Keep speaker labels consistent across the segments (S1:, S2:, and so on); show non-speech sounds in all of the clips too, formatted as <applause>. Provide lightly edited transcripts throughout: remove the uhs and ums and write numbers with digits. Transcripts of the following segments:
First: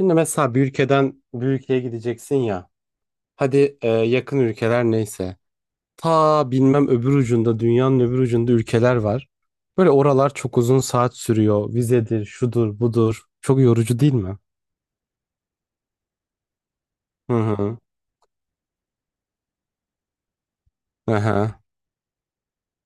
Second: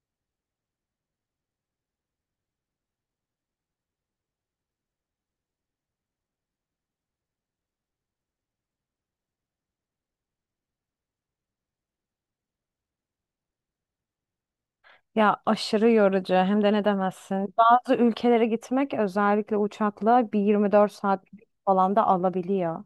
S1: Şimdi mesela bir ülkeden bir ülkeye gideceksin ya. Hadi yakın ülkeler neyse. Ta bilmem öbür ucunda dünyanın öbür ucunda ülkeler var. Böyle oralar çok uzun saat sürüyor. Vizedir, şudur, budur. Çok yorucu değil mi?
S2: Ya aşırı yorucu hem de ne
S1: Hı
S2: demezsin.
S1: hı.
S2: Bazı ülkelere gitmek özellikle uçakla bir 24 saat
S1: Aha.
S2: falan da alabiliyor.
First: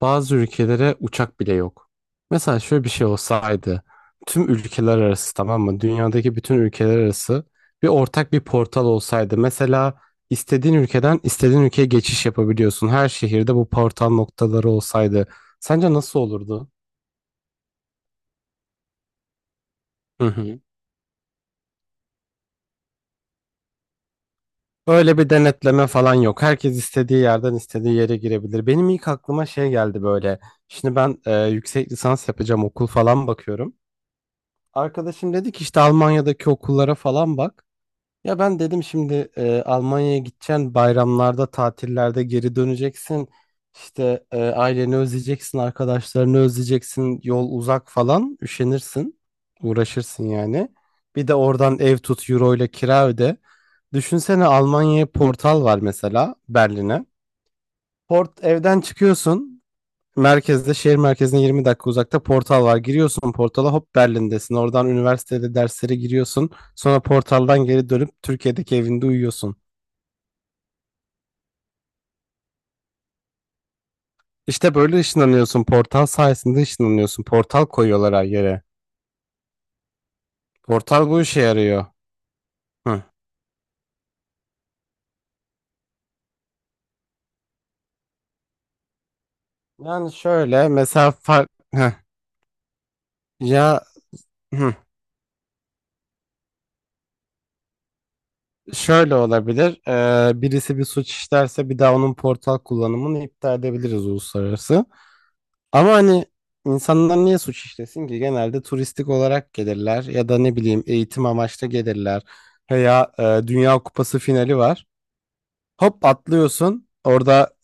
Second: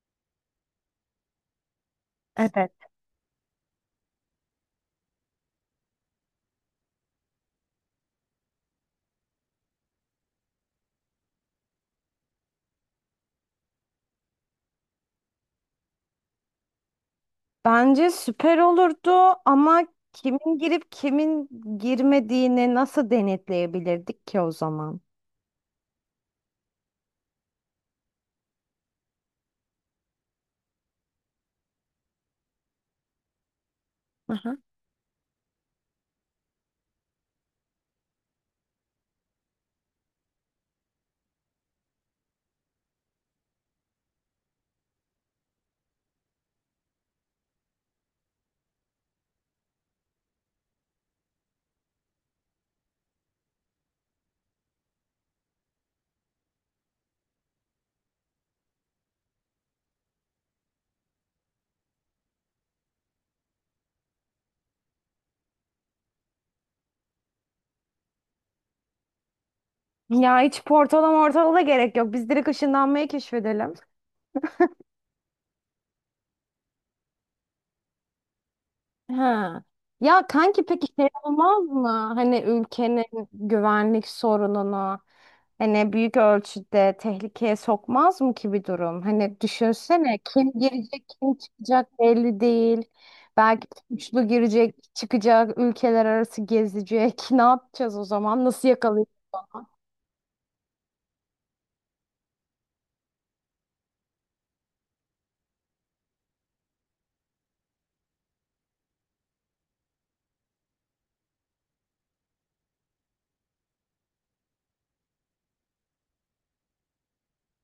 S1: Bazı ülkelere uçak bile yok. Mesela
S2: Evet.
S1: şöyle bir şey olsaydı, tüm ülkeler arası tamam mı? Dünyadaki bütün ülkeler arası bir ortak bir portal olsaydı. Mesela istediğin ülkeden istediğin ülkeye geçiş yapabiliyorsun. Her şehirde bu portal noktaları olsaydı. Sence nasıl olurdu?
S2: Bence süper olurdu ama
S1: Hı
S2: kimin
S1: hı.
S2: girip kimin girmediğini nasıl denetleyebilirdik ki o zaman?
S1: Öyle bir denetleme falan yok. Herkes istediği yerden istediği yere girebilir. Benim ilk aklıma şey geldi böyle. Şimdi ben yüksek lisans yapacağım okul falan bakıyorum.
S2: Aha.
S1: Arkadaşım dedi ki işte Almanya'daki okullara falan bak. Ya ben dedim şimdi Almanya'ya gideceksin, bayramlarda, tatillerde geri döneceksin. İşte aileni özleyeceksin, arkadaşlarını özleyeceksin, yol uzak falan, üşenirsin, uğraşırsın yani. Bir de oradan ev tut, euro ile kira öde. Düşünsene Almanya'ya portal var mesela Berlin'e. Evden çıkıyorsun. Şehir merkezine 20 dakika uzakta portal var. Giriyorsun portala hop Berlin'desin. Oradan üniversitede derslere giriyorsun. Sonra portaldan geri dönüp Türkiye'deki evinde uyuyorsun.
S2: Ya hiç portala mortala da gerek yok. Biz direkt ışınlanmayı keşfedelim.
S1: İşte böyle ışınlanıyorsun. Portal sayesinde ışınlanıyorsun. Portal koyuyorlar her yere.
S2: Ha. Ya kanki peki şey
S1: Portal bu işe
S2: olmaz
S1: yarıyor.
S2: mı? Hani
S1: Hı.
S2: ülkenin güvenlik sorununu hani büyük ölçüde tehlikeye sokmaz mı ki bir durum? Hani
S1: Yani
S2: düşünsene kim
S1: şöyle
S2: girecek
S1: mesela
S2: kim
S1: Heh.
S2: çıkacak belli değil. Belki
S1: Ya,
S2: suçlu
S1: hı.
S2: girecek çıkacak ülkeler arası gezecek. <laughs> Ne yapacağız o zaman? Nasıl
S1: Şöyle
S2: yakalayacağız?
S1: olabilir. Birisi bir suç işlerse bir daha onun portal kullanımını iptal edebiliriz uluslararası. Ama hani insanlar niye suç işlesin ki? Genelde turistik olarak gelirler ya da ne bileyim eğitim amaçlı gelirler. Veya Dünya Kupası finali var. Hop atlıyorsun. Orada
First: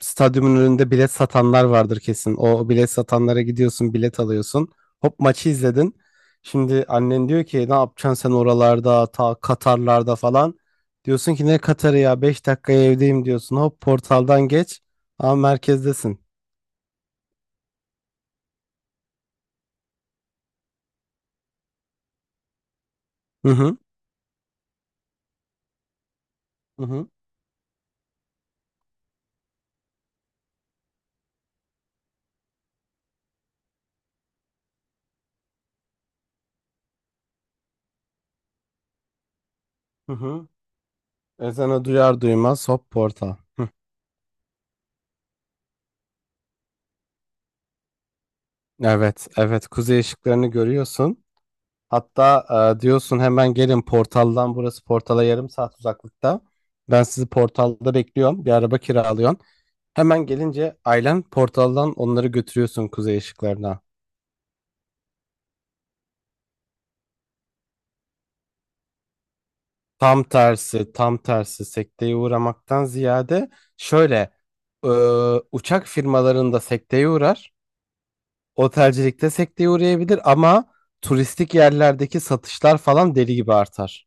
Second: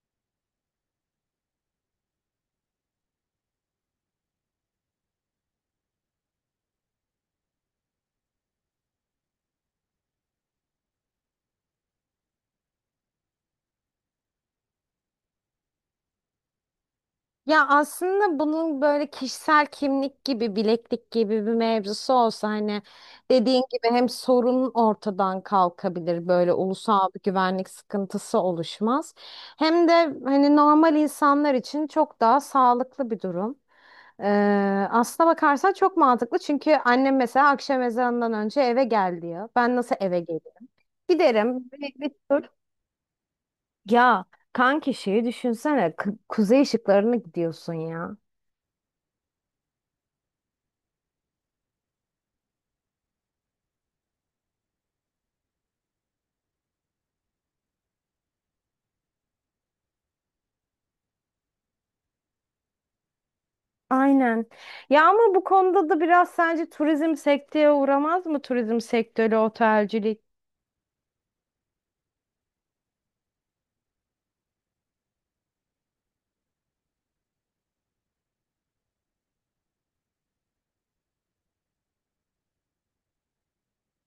S1: stadyumun önünde bilet satanlar vardır kesin. O bilet satanlara gidiyorsun, bilet alıyorsun. Hop maçı izledin. Şimdi annen diyor ki ne yapacaksın sen oralarda, ta Katarlarda falan. Diyorsun ki ne Katar'ı ya 5 dakikaya evdeyim diyorsun. Hop portaldan geç. Ama merkezdesin.
S2: Ya aslında bunun böyle kişisel kimlik gibi, bileklik gibi bir mevzusu olsa hani
S1: Hı
S2: dediğin
S1: hı.
S2: gibi hem sorun ortadan kalkabilir, böyle
S1: Hı
S2: ulusal
S1: hı.
S2: bir güvenlik sıkıntısı oluşmaz. Hem de hani normal insanlar için çok daha sağlıklı bir durum. Ee, aslına bakarsan çok mantıklı çünkü annem mesela akşam ezanından önce eve gel diyor. Ben nasıl
S1: Hı
S2: eve geleyim?
S1: hı.
S2: Giderim,
S1: Ezanı
S2: bir
S1: duyar
S2: tur
S1: duymaz hop portal. Hı.
S2: ya kanki şeyi düşünsene. Kuzey ışıklarına gidiyorsun ya.
S1: Evet, evet kuzey ışıklarını görüyorsun. Hatta diyorsun hemen gelin portaldan burası portala yarım saat uzaklıkta. Ben sizi portalda bekliyorum. Bir araba kiralıyorsun. Hemen gelince ailen portaldan onları götürüyorsun kuzey ışıklarına.
S2: Aynen. Ya ama bu konuda da biraz sence turizm sekteye uğramaz mı? Turizm sektörü, otelcilik.
S1: Tam tersi, tam tersi sekteye uğramaktan ziyade şöyle e, uçak firmalarında sekteye uğrar. Otelcilikte sekteye uğrayabilir ama turistik yerlerdeki satışlar falan deli gibi artar.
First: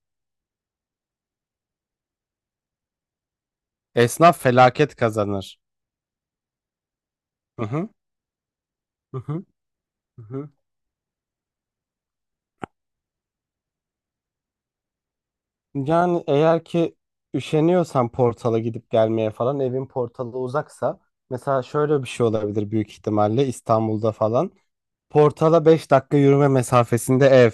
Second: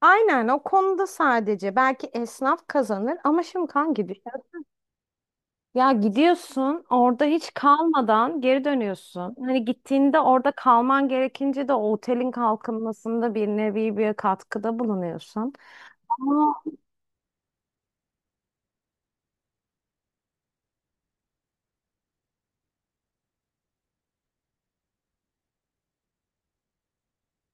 S2: Aynen o konuda sadece belki esnaf kazanır ama şimdi kanki düşün.
S1: Esnaf felaket kazanır.
S2: Ya gidiyorsun orada hiç
S1: Hı hı,
S2: kalmadan geri
S1: hı
S2: dönüyorsun.
S1: hı,
S2: Hani gittiğinde
S1: hı hı.
S2: orada kalman gerekince de o otelin kalkınmasında bir nevi bir katkıda bulunuyorsun.
S1: Yani
S2: Ama
S1: eğer ki üşeniyorsan portala gidip gelmeye falan evin portalı uzaksa mesela şöyle bir şey olabilir büyük ihtimalle İstanbul'da falan. Portala 5 dakika yürüme mesafesinde ev.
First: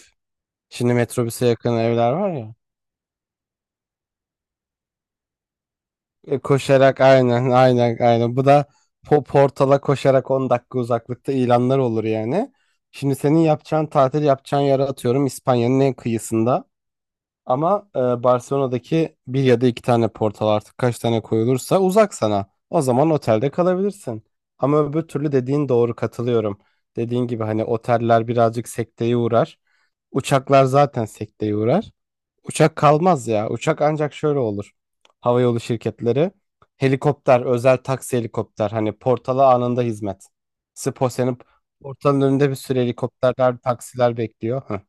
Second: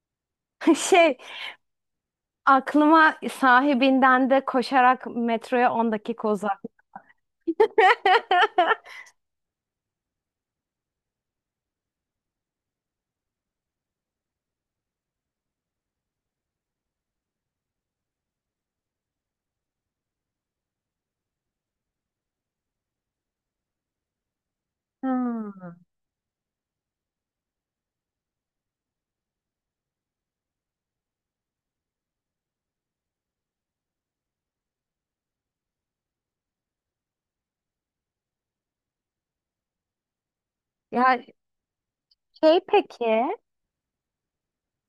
S2: <laughs>
S1: Şimdi
S2: şey
S1: metrobüse yakın evler var ya.
S2: aklıma sahibinden de koşarak metroya 10 dakika uzak.
S1: Koşarak aynen aynen aynen. Bu da
S2: <laughs>
S1: portala koşarak 10 dakika uzaklıkta ilanlar olur yani. Şimdi senin yapacağın tatil yapacağın yere atıyorum İspanya'nın en kıyısında. Ama Barcelona'daki bir ya da iki tane portal artık kaç tane koyulursa uzak sana. O zaman otelde kalabilirsin. Ama öbür türlü dediğin
S2: Hmm.
S1: doğru katılıyorum. Dediğin gibi hani oteller birazcık sekteye uğrar. Uçaklar zaten sekteye uğrar. Uçak kalmaz ya. Uçak ancak şöyle olur. Havayolu şirketleri. Helikopter, özel taksi helikopter. Hani portala anında hizmet.
S2: Ya
S1: Senin portalın önünde bir
S2: şey
S1: sürü
S2: peki
S1: helikopterler, taksiler bekliyor. Hı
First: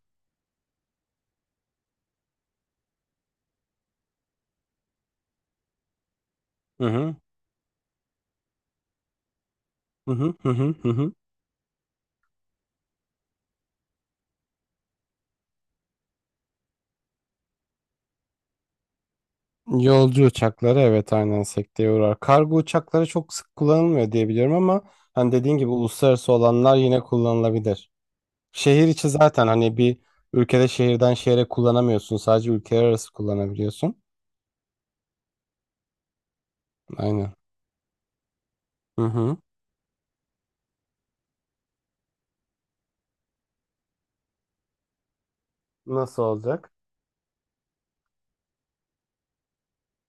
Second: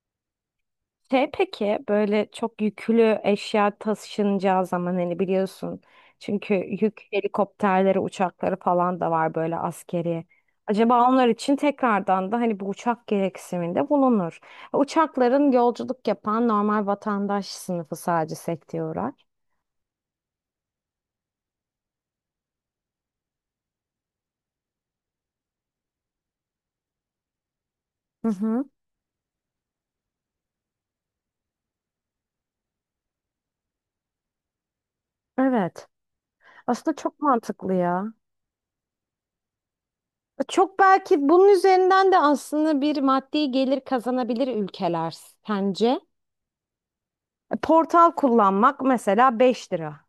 S2: Şey peki böyle çok yüklü eşya taşınacağı zaman hani biliyorsun çünkü yük
S1: hı
S2: helikopterleri uçakları falan da var böyle
S1: hı
S2: askeri.
S1: hı hı hı. Hı hı.
S2: Acaba
S1: Hı.
S2: onlar için tekrardan da hani bu uçak gereksiniminde bulunur. Uçakların yolculuk yapan normal vatandaş sınıfı sadece sekteye uğrar.
S1: Yolcu uçakları evet aynen sekteye uğrar. Kargo uçakları çok sık kullanılmıyor diye biliyorum ama hani dediğin gibi uluslararası olanlar yine kullanılabilir.
S2: Hı hı.
S1: Şehir içi zaten hani bir ülkede şehirden şehre kullanamıyorsun. Sadece ülkeler arası kullanabiliyorsun.
S2: Evet. Aslında çok
S1: Aynen.
S2: mantıklı ya.
S1: Hı hı.
S2: Çok belki bunun üzerinden de aslında bir maddi gelir kazanabilir ülkeler sence?
S1: Nasıl olacak?
S2: E, Portal kullanmak mesela 5 lira.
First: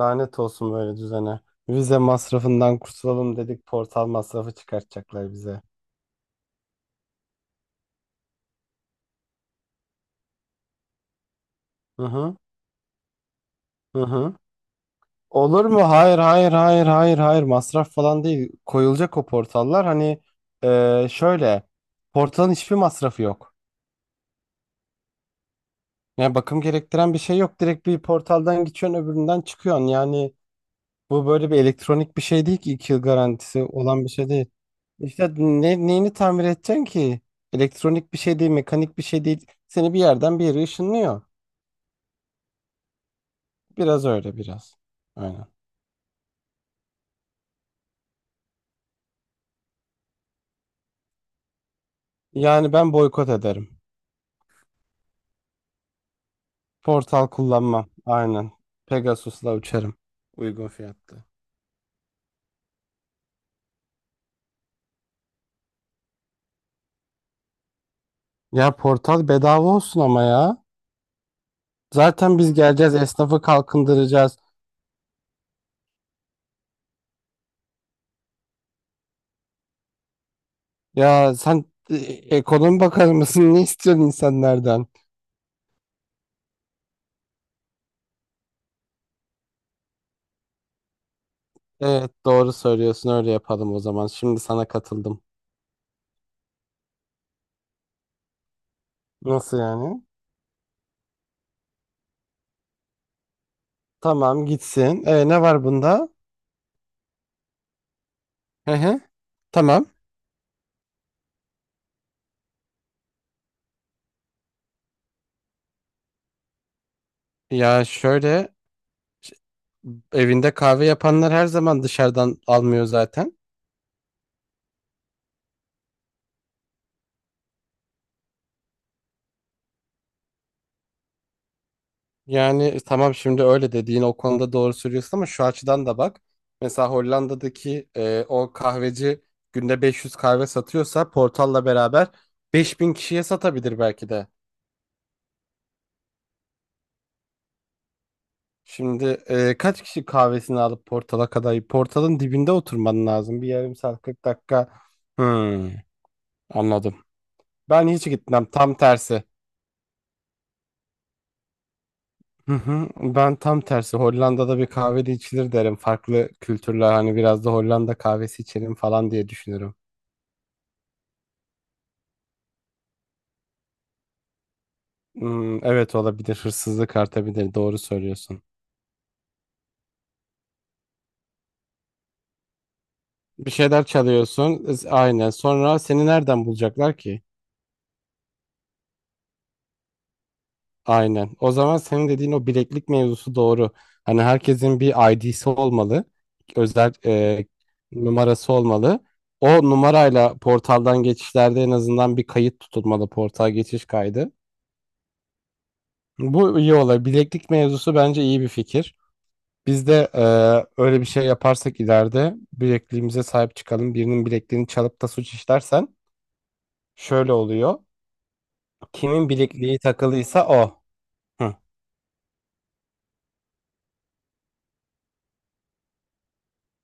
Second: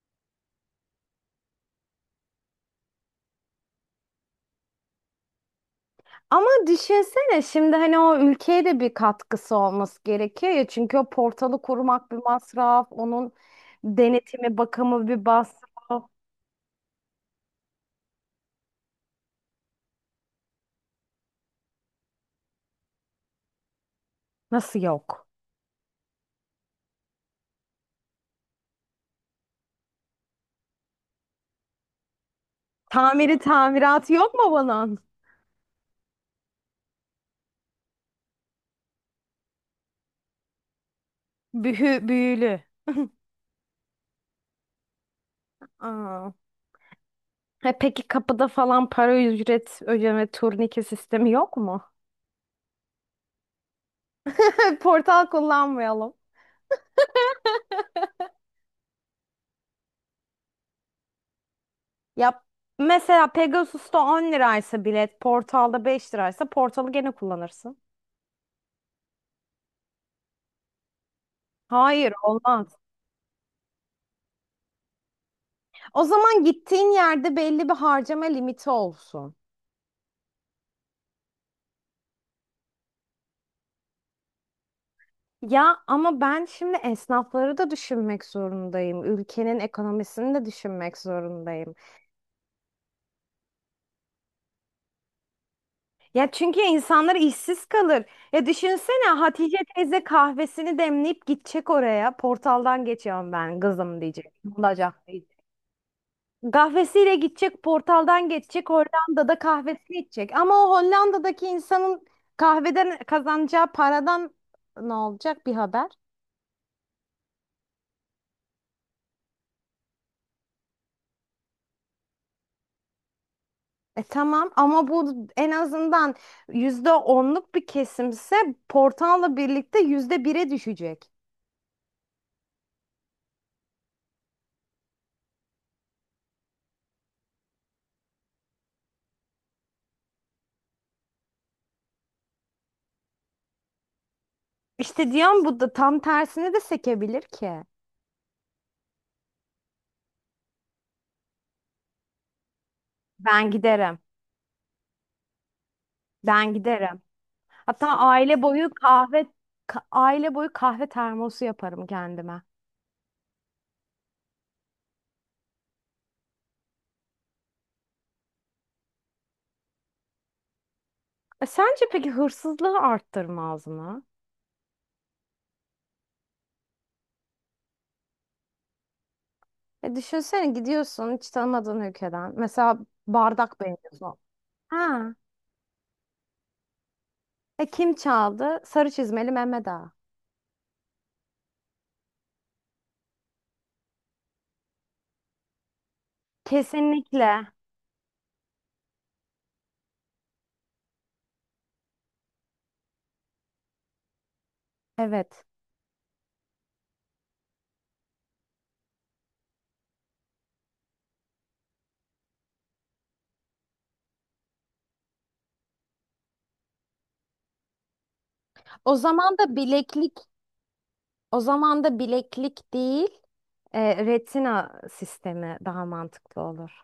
S1: Lanet olsun böyle düzene. Vize masrafından kurtulalım dedik portal masrafı çıkartacaklar bize.
S2: Ama düşünsene şimdi hani o ülkeye de bir katkısı olması gerekiyor ya. Çünkü o portalı
S1: Hı
S2: kurmak bir
S1: hı
S2: masraf, onun
S1: hı hı.
S2: denetimi, bakımı bir
S1: Olur mu?
S2: masraf.
S1: Hayır hayır hayır hayır hayır masraf falan değil. Koyulacak o portallar hani şöyle portalın hiçbir masrafı yok.
S2: Nasıl yok?
S1: Yani bakım gerektiren bir şey yok. Direkt bir portaldan geçiyorsun öbüründen çıkıyorsun. Yani bu böyle bir elektronik bir şey değil ki 2 yıl
S2: Tamiri
S1: garantisi olan bir
S2: tamiratı
S1: şey
S2: yok mu
S1: değil.
S2: bunun?
S1: İşte neyini tamir edeceksin ki? Elektronik bir şey değil, mekanik bir şey değil. Seni bir yerden bir yere ışınlıyor.
S2: Bühü, büyülü.
S1: Biraz öyle biraz. Aynen.
S2: Aa. E peki kapıda falan para ücret ödeme turnike sistemi yok mu?
S1: Yani ben boykot ederim.
S2: <laughs> Portal kullanmayalım.
S1: Portal kullanmam. Aynen. Pegasus'la uçarım. Uygun fiyatlı.
S2: Ya mesela Pegasus'ta 10 liraysa bilet, Portal'da 5 liraysa Portal'ı gene kullanırsın.
S1: Ya portal bedava olsun ama ya.
S2: Hayır,
S1: Zaten biz
S2: olmaz.
S1: geleceğiz, esnafı kalkındıracağız.
S2: O zaman gittiğin yerde belli bir harcama limiti olsun.
S1: Ya sen e, ekonomi bakanı mısın? Ne istiyorsun insanlardan?
S2: Ya ama ben şimdi esnafları da düşünmek zorundayım. Ülkenin ekonomisini de düşünmek zorundayım.
S1: Evet, doğru söylüyorsun. Öyle yapalım o zaman. Şimdi sana katıldım.
S2: Ya çünkü insanlar işsiz kalır. Ya düşünsene Hatice
S1: Nasıl yani?
S2: teyze kahvesini demleyip gidecek oraya. Portaldan geçiyorum ben kızım diyecek.
S1: Tamam
S2: Bulacak.
S1: gitsin. E, ne var bunda?
S2: Kahvesiyle gidecek, portaldan geçecek,
S1: Hı hı.
S2: Hollanda'da
S1: Tamam.
S2: kahvesini içecek. Ama o Hollanda'daki insanın kahveden kazanacağı paradan ne olacak bir haber?
S1: Ya şöyle ş- evinde kahve yapanlar her zaman dışarıdan almıyor zaten.
S2: E tamam ama bu en azından %10'luk bir kesimse portalla birlikte %1'e düşecek.
S1: Yani tamam şimdi öyle dediğin o konuda doğru söylüyorsun ama şu açıdan da bak. Mesela Hollanda'daki o kahveci günde 500 kahve satıyorsa Portal'la beraber 5.000 kişiye satabilir belki de.
S2: İşte diyorum bu da tam tersine de sekebilir ki.
S1: Şimdi kaç kişi kahvesini alıp Portal'a kadar? Portal'ın dibinde oturman lazım. Bir
S2: Ben
S1: yarım
S2: giderim.
S1: saat 40 dakika. Hmm,
S2: Ben
S1: anladım.
S2: giderim. Hatta
S1: Ben hiç
S2: aile
S1: gitmem
S2: boyu
S1: tam tersi.
S2: kahve termosu yaparım kendime.
S1: Hı hı. Ben tam tersi Hollanda'da bir kahvede içilir derim. Farklı kültürler hani biraz da Hollanda kahvesi içelim falan diye düşünürüm.
S2: E, sence peki hırsızlığı arttırmaz mı?
S1: Hmm, evet olabilir hırsızlık artabilir doğru söylüyorsun.
S2: E düşünsene gidiyorsun hiç tanımadığın ülkeden. Mesela
S1: Bir
S2: bardak
S1: şeyler
S2: beğeniyorsun.
S1: çalıyorsun
S2: Ha.
S1: aynen sonra seni nereden bulacaklar ki?
S2: E kim çaldı? Sarı çizmeli Mehmet Ağa.
S1: Aynen. O zaman senin dediğin o bileklik mevzusu doğru. Hani herkesin bir ID'si olmalı. Özel
S2: Kesinlikle.
S1: numarası olmalı. O numarayla portaldan geçişlerde en azından bir kayıt tutulmalı. Portal geçiş kaydı.
S2: Evet.
S1: Bu iyi olay. Bileklik mevzusu bence iyi bir fikir. Biz de öyle bir şey yaparsak ileride bilekliğimize sahip çıkalım. Birinin bilekliğini çalıp da suç işlersen şöyle oluyor.
S2: O
S1: Kimin
S2: zaman da
S1: bilekliği
S2: bileklik,
S1: takılıysa o.
S2: o
S1: Hı.
S2: zaman da bileklik değil, retina sistemi daha mantıklı olur.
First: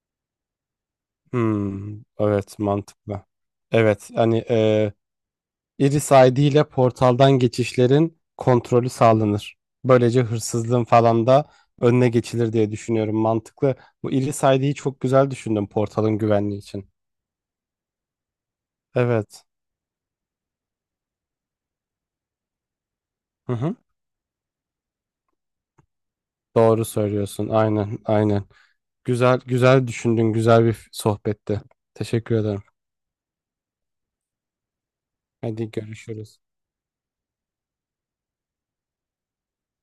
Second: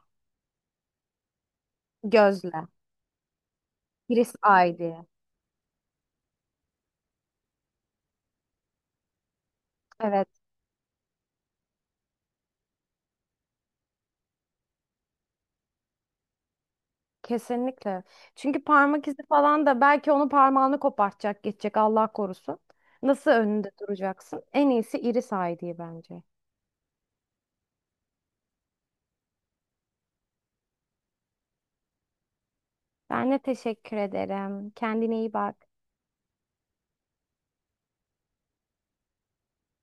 S1: Hmm, evet
S2: Gözle.
S1: mantıklı. Evet
S2: Iris
S1: hani
S2: eye diye.
S1: Iris ID ile portaldan geçişlerin kontrolü sağlanır. Böylece
S2: Evet.
S1: hırsızlığın falan da önüne geçilir diye düşünüyorum. Mantıklı. Bu Iris ID'yi çok güzel düşündüm portalın güvenliği için.
S2: Kesinlikle. Çünkü parmak izi
S1: Evet.
S2: falan da belki onu parmağını kopartacak, geçecek Allah korusun. Nasıl
S1: Hı
S2: önünde
S1: hı.
S2: duracaksın? En iyisi iri sağ diye bence.
S1: Doğru söylüyorsun. Aynen, aynen. Güzel, güzel düşündün. Güzel bir sohbetti. Teşekkür ederim.
S2: Ben de teşekkür ederim. Kendine iyi bak.
S1: Hadi görüşürüz.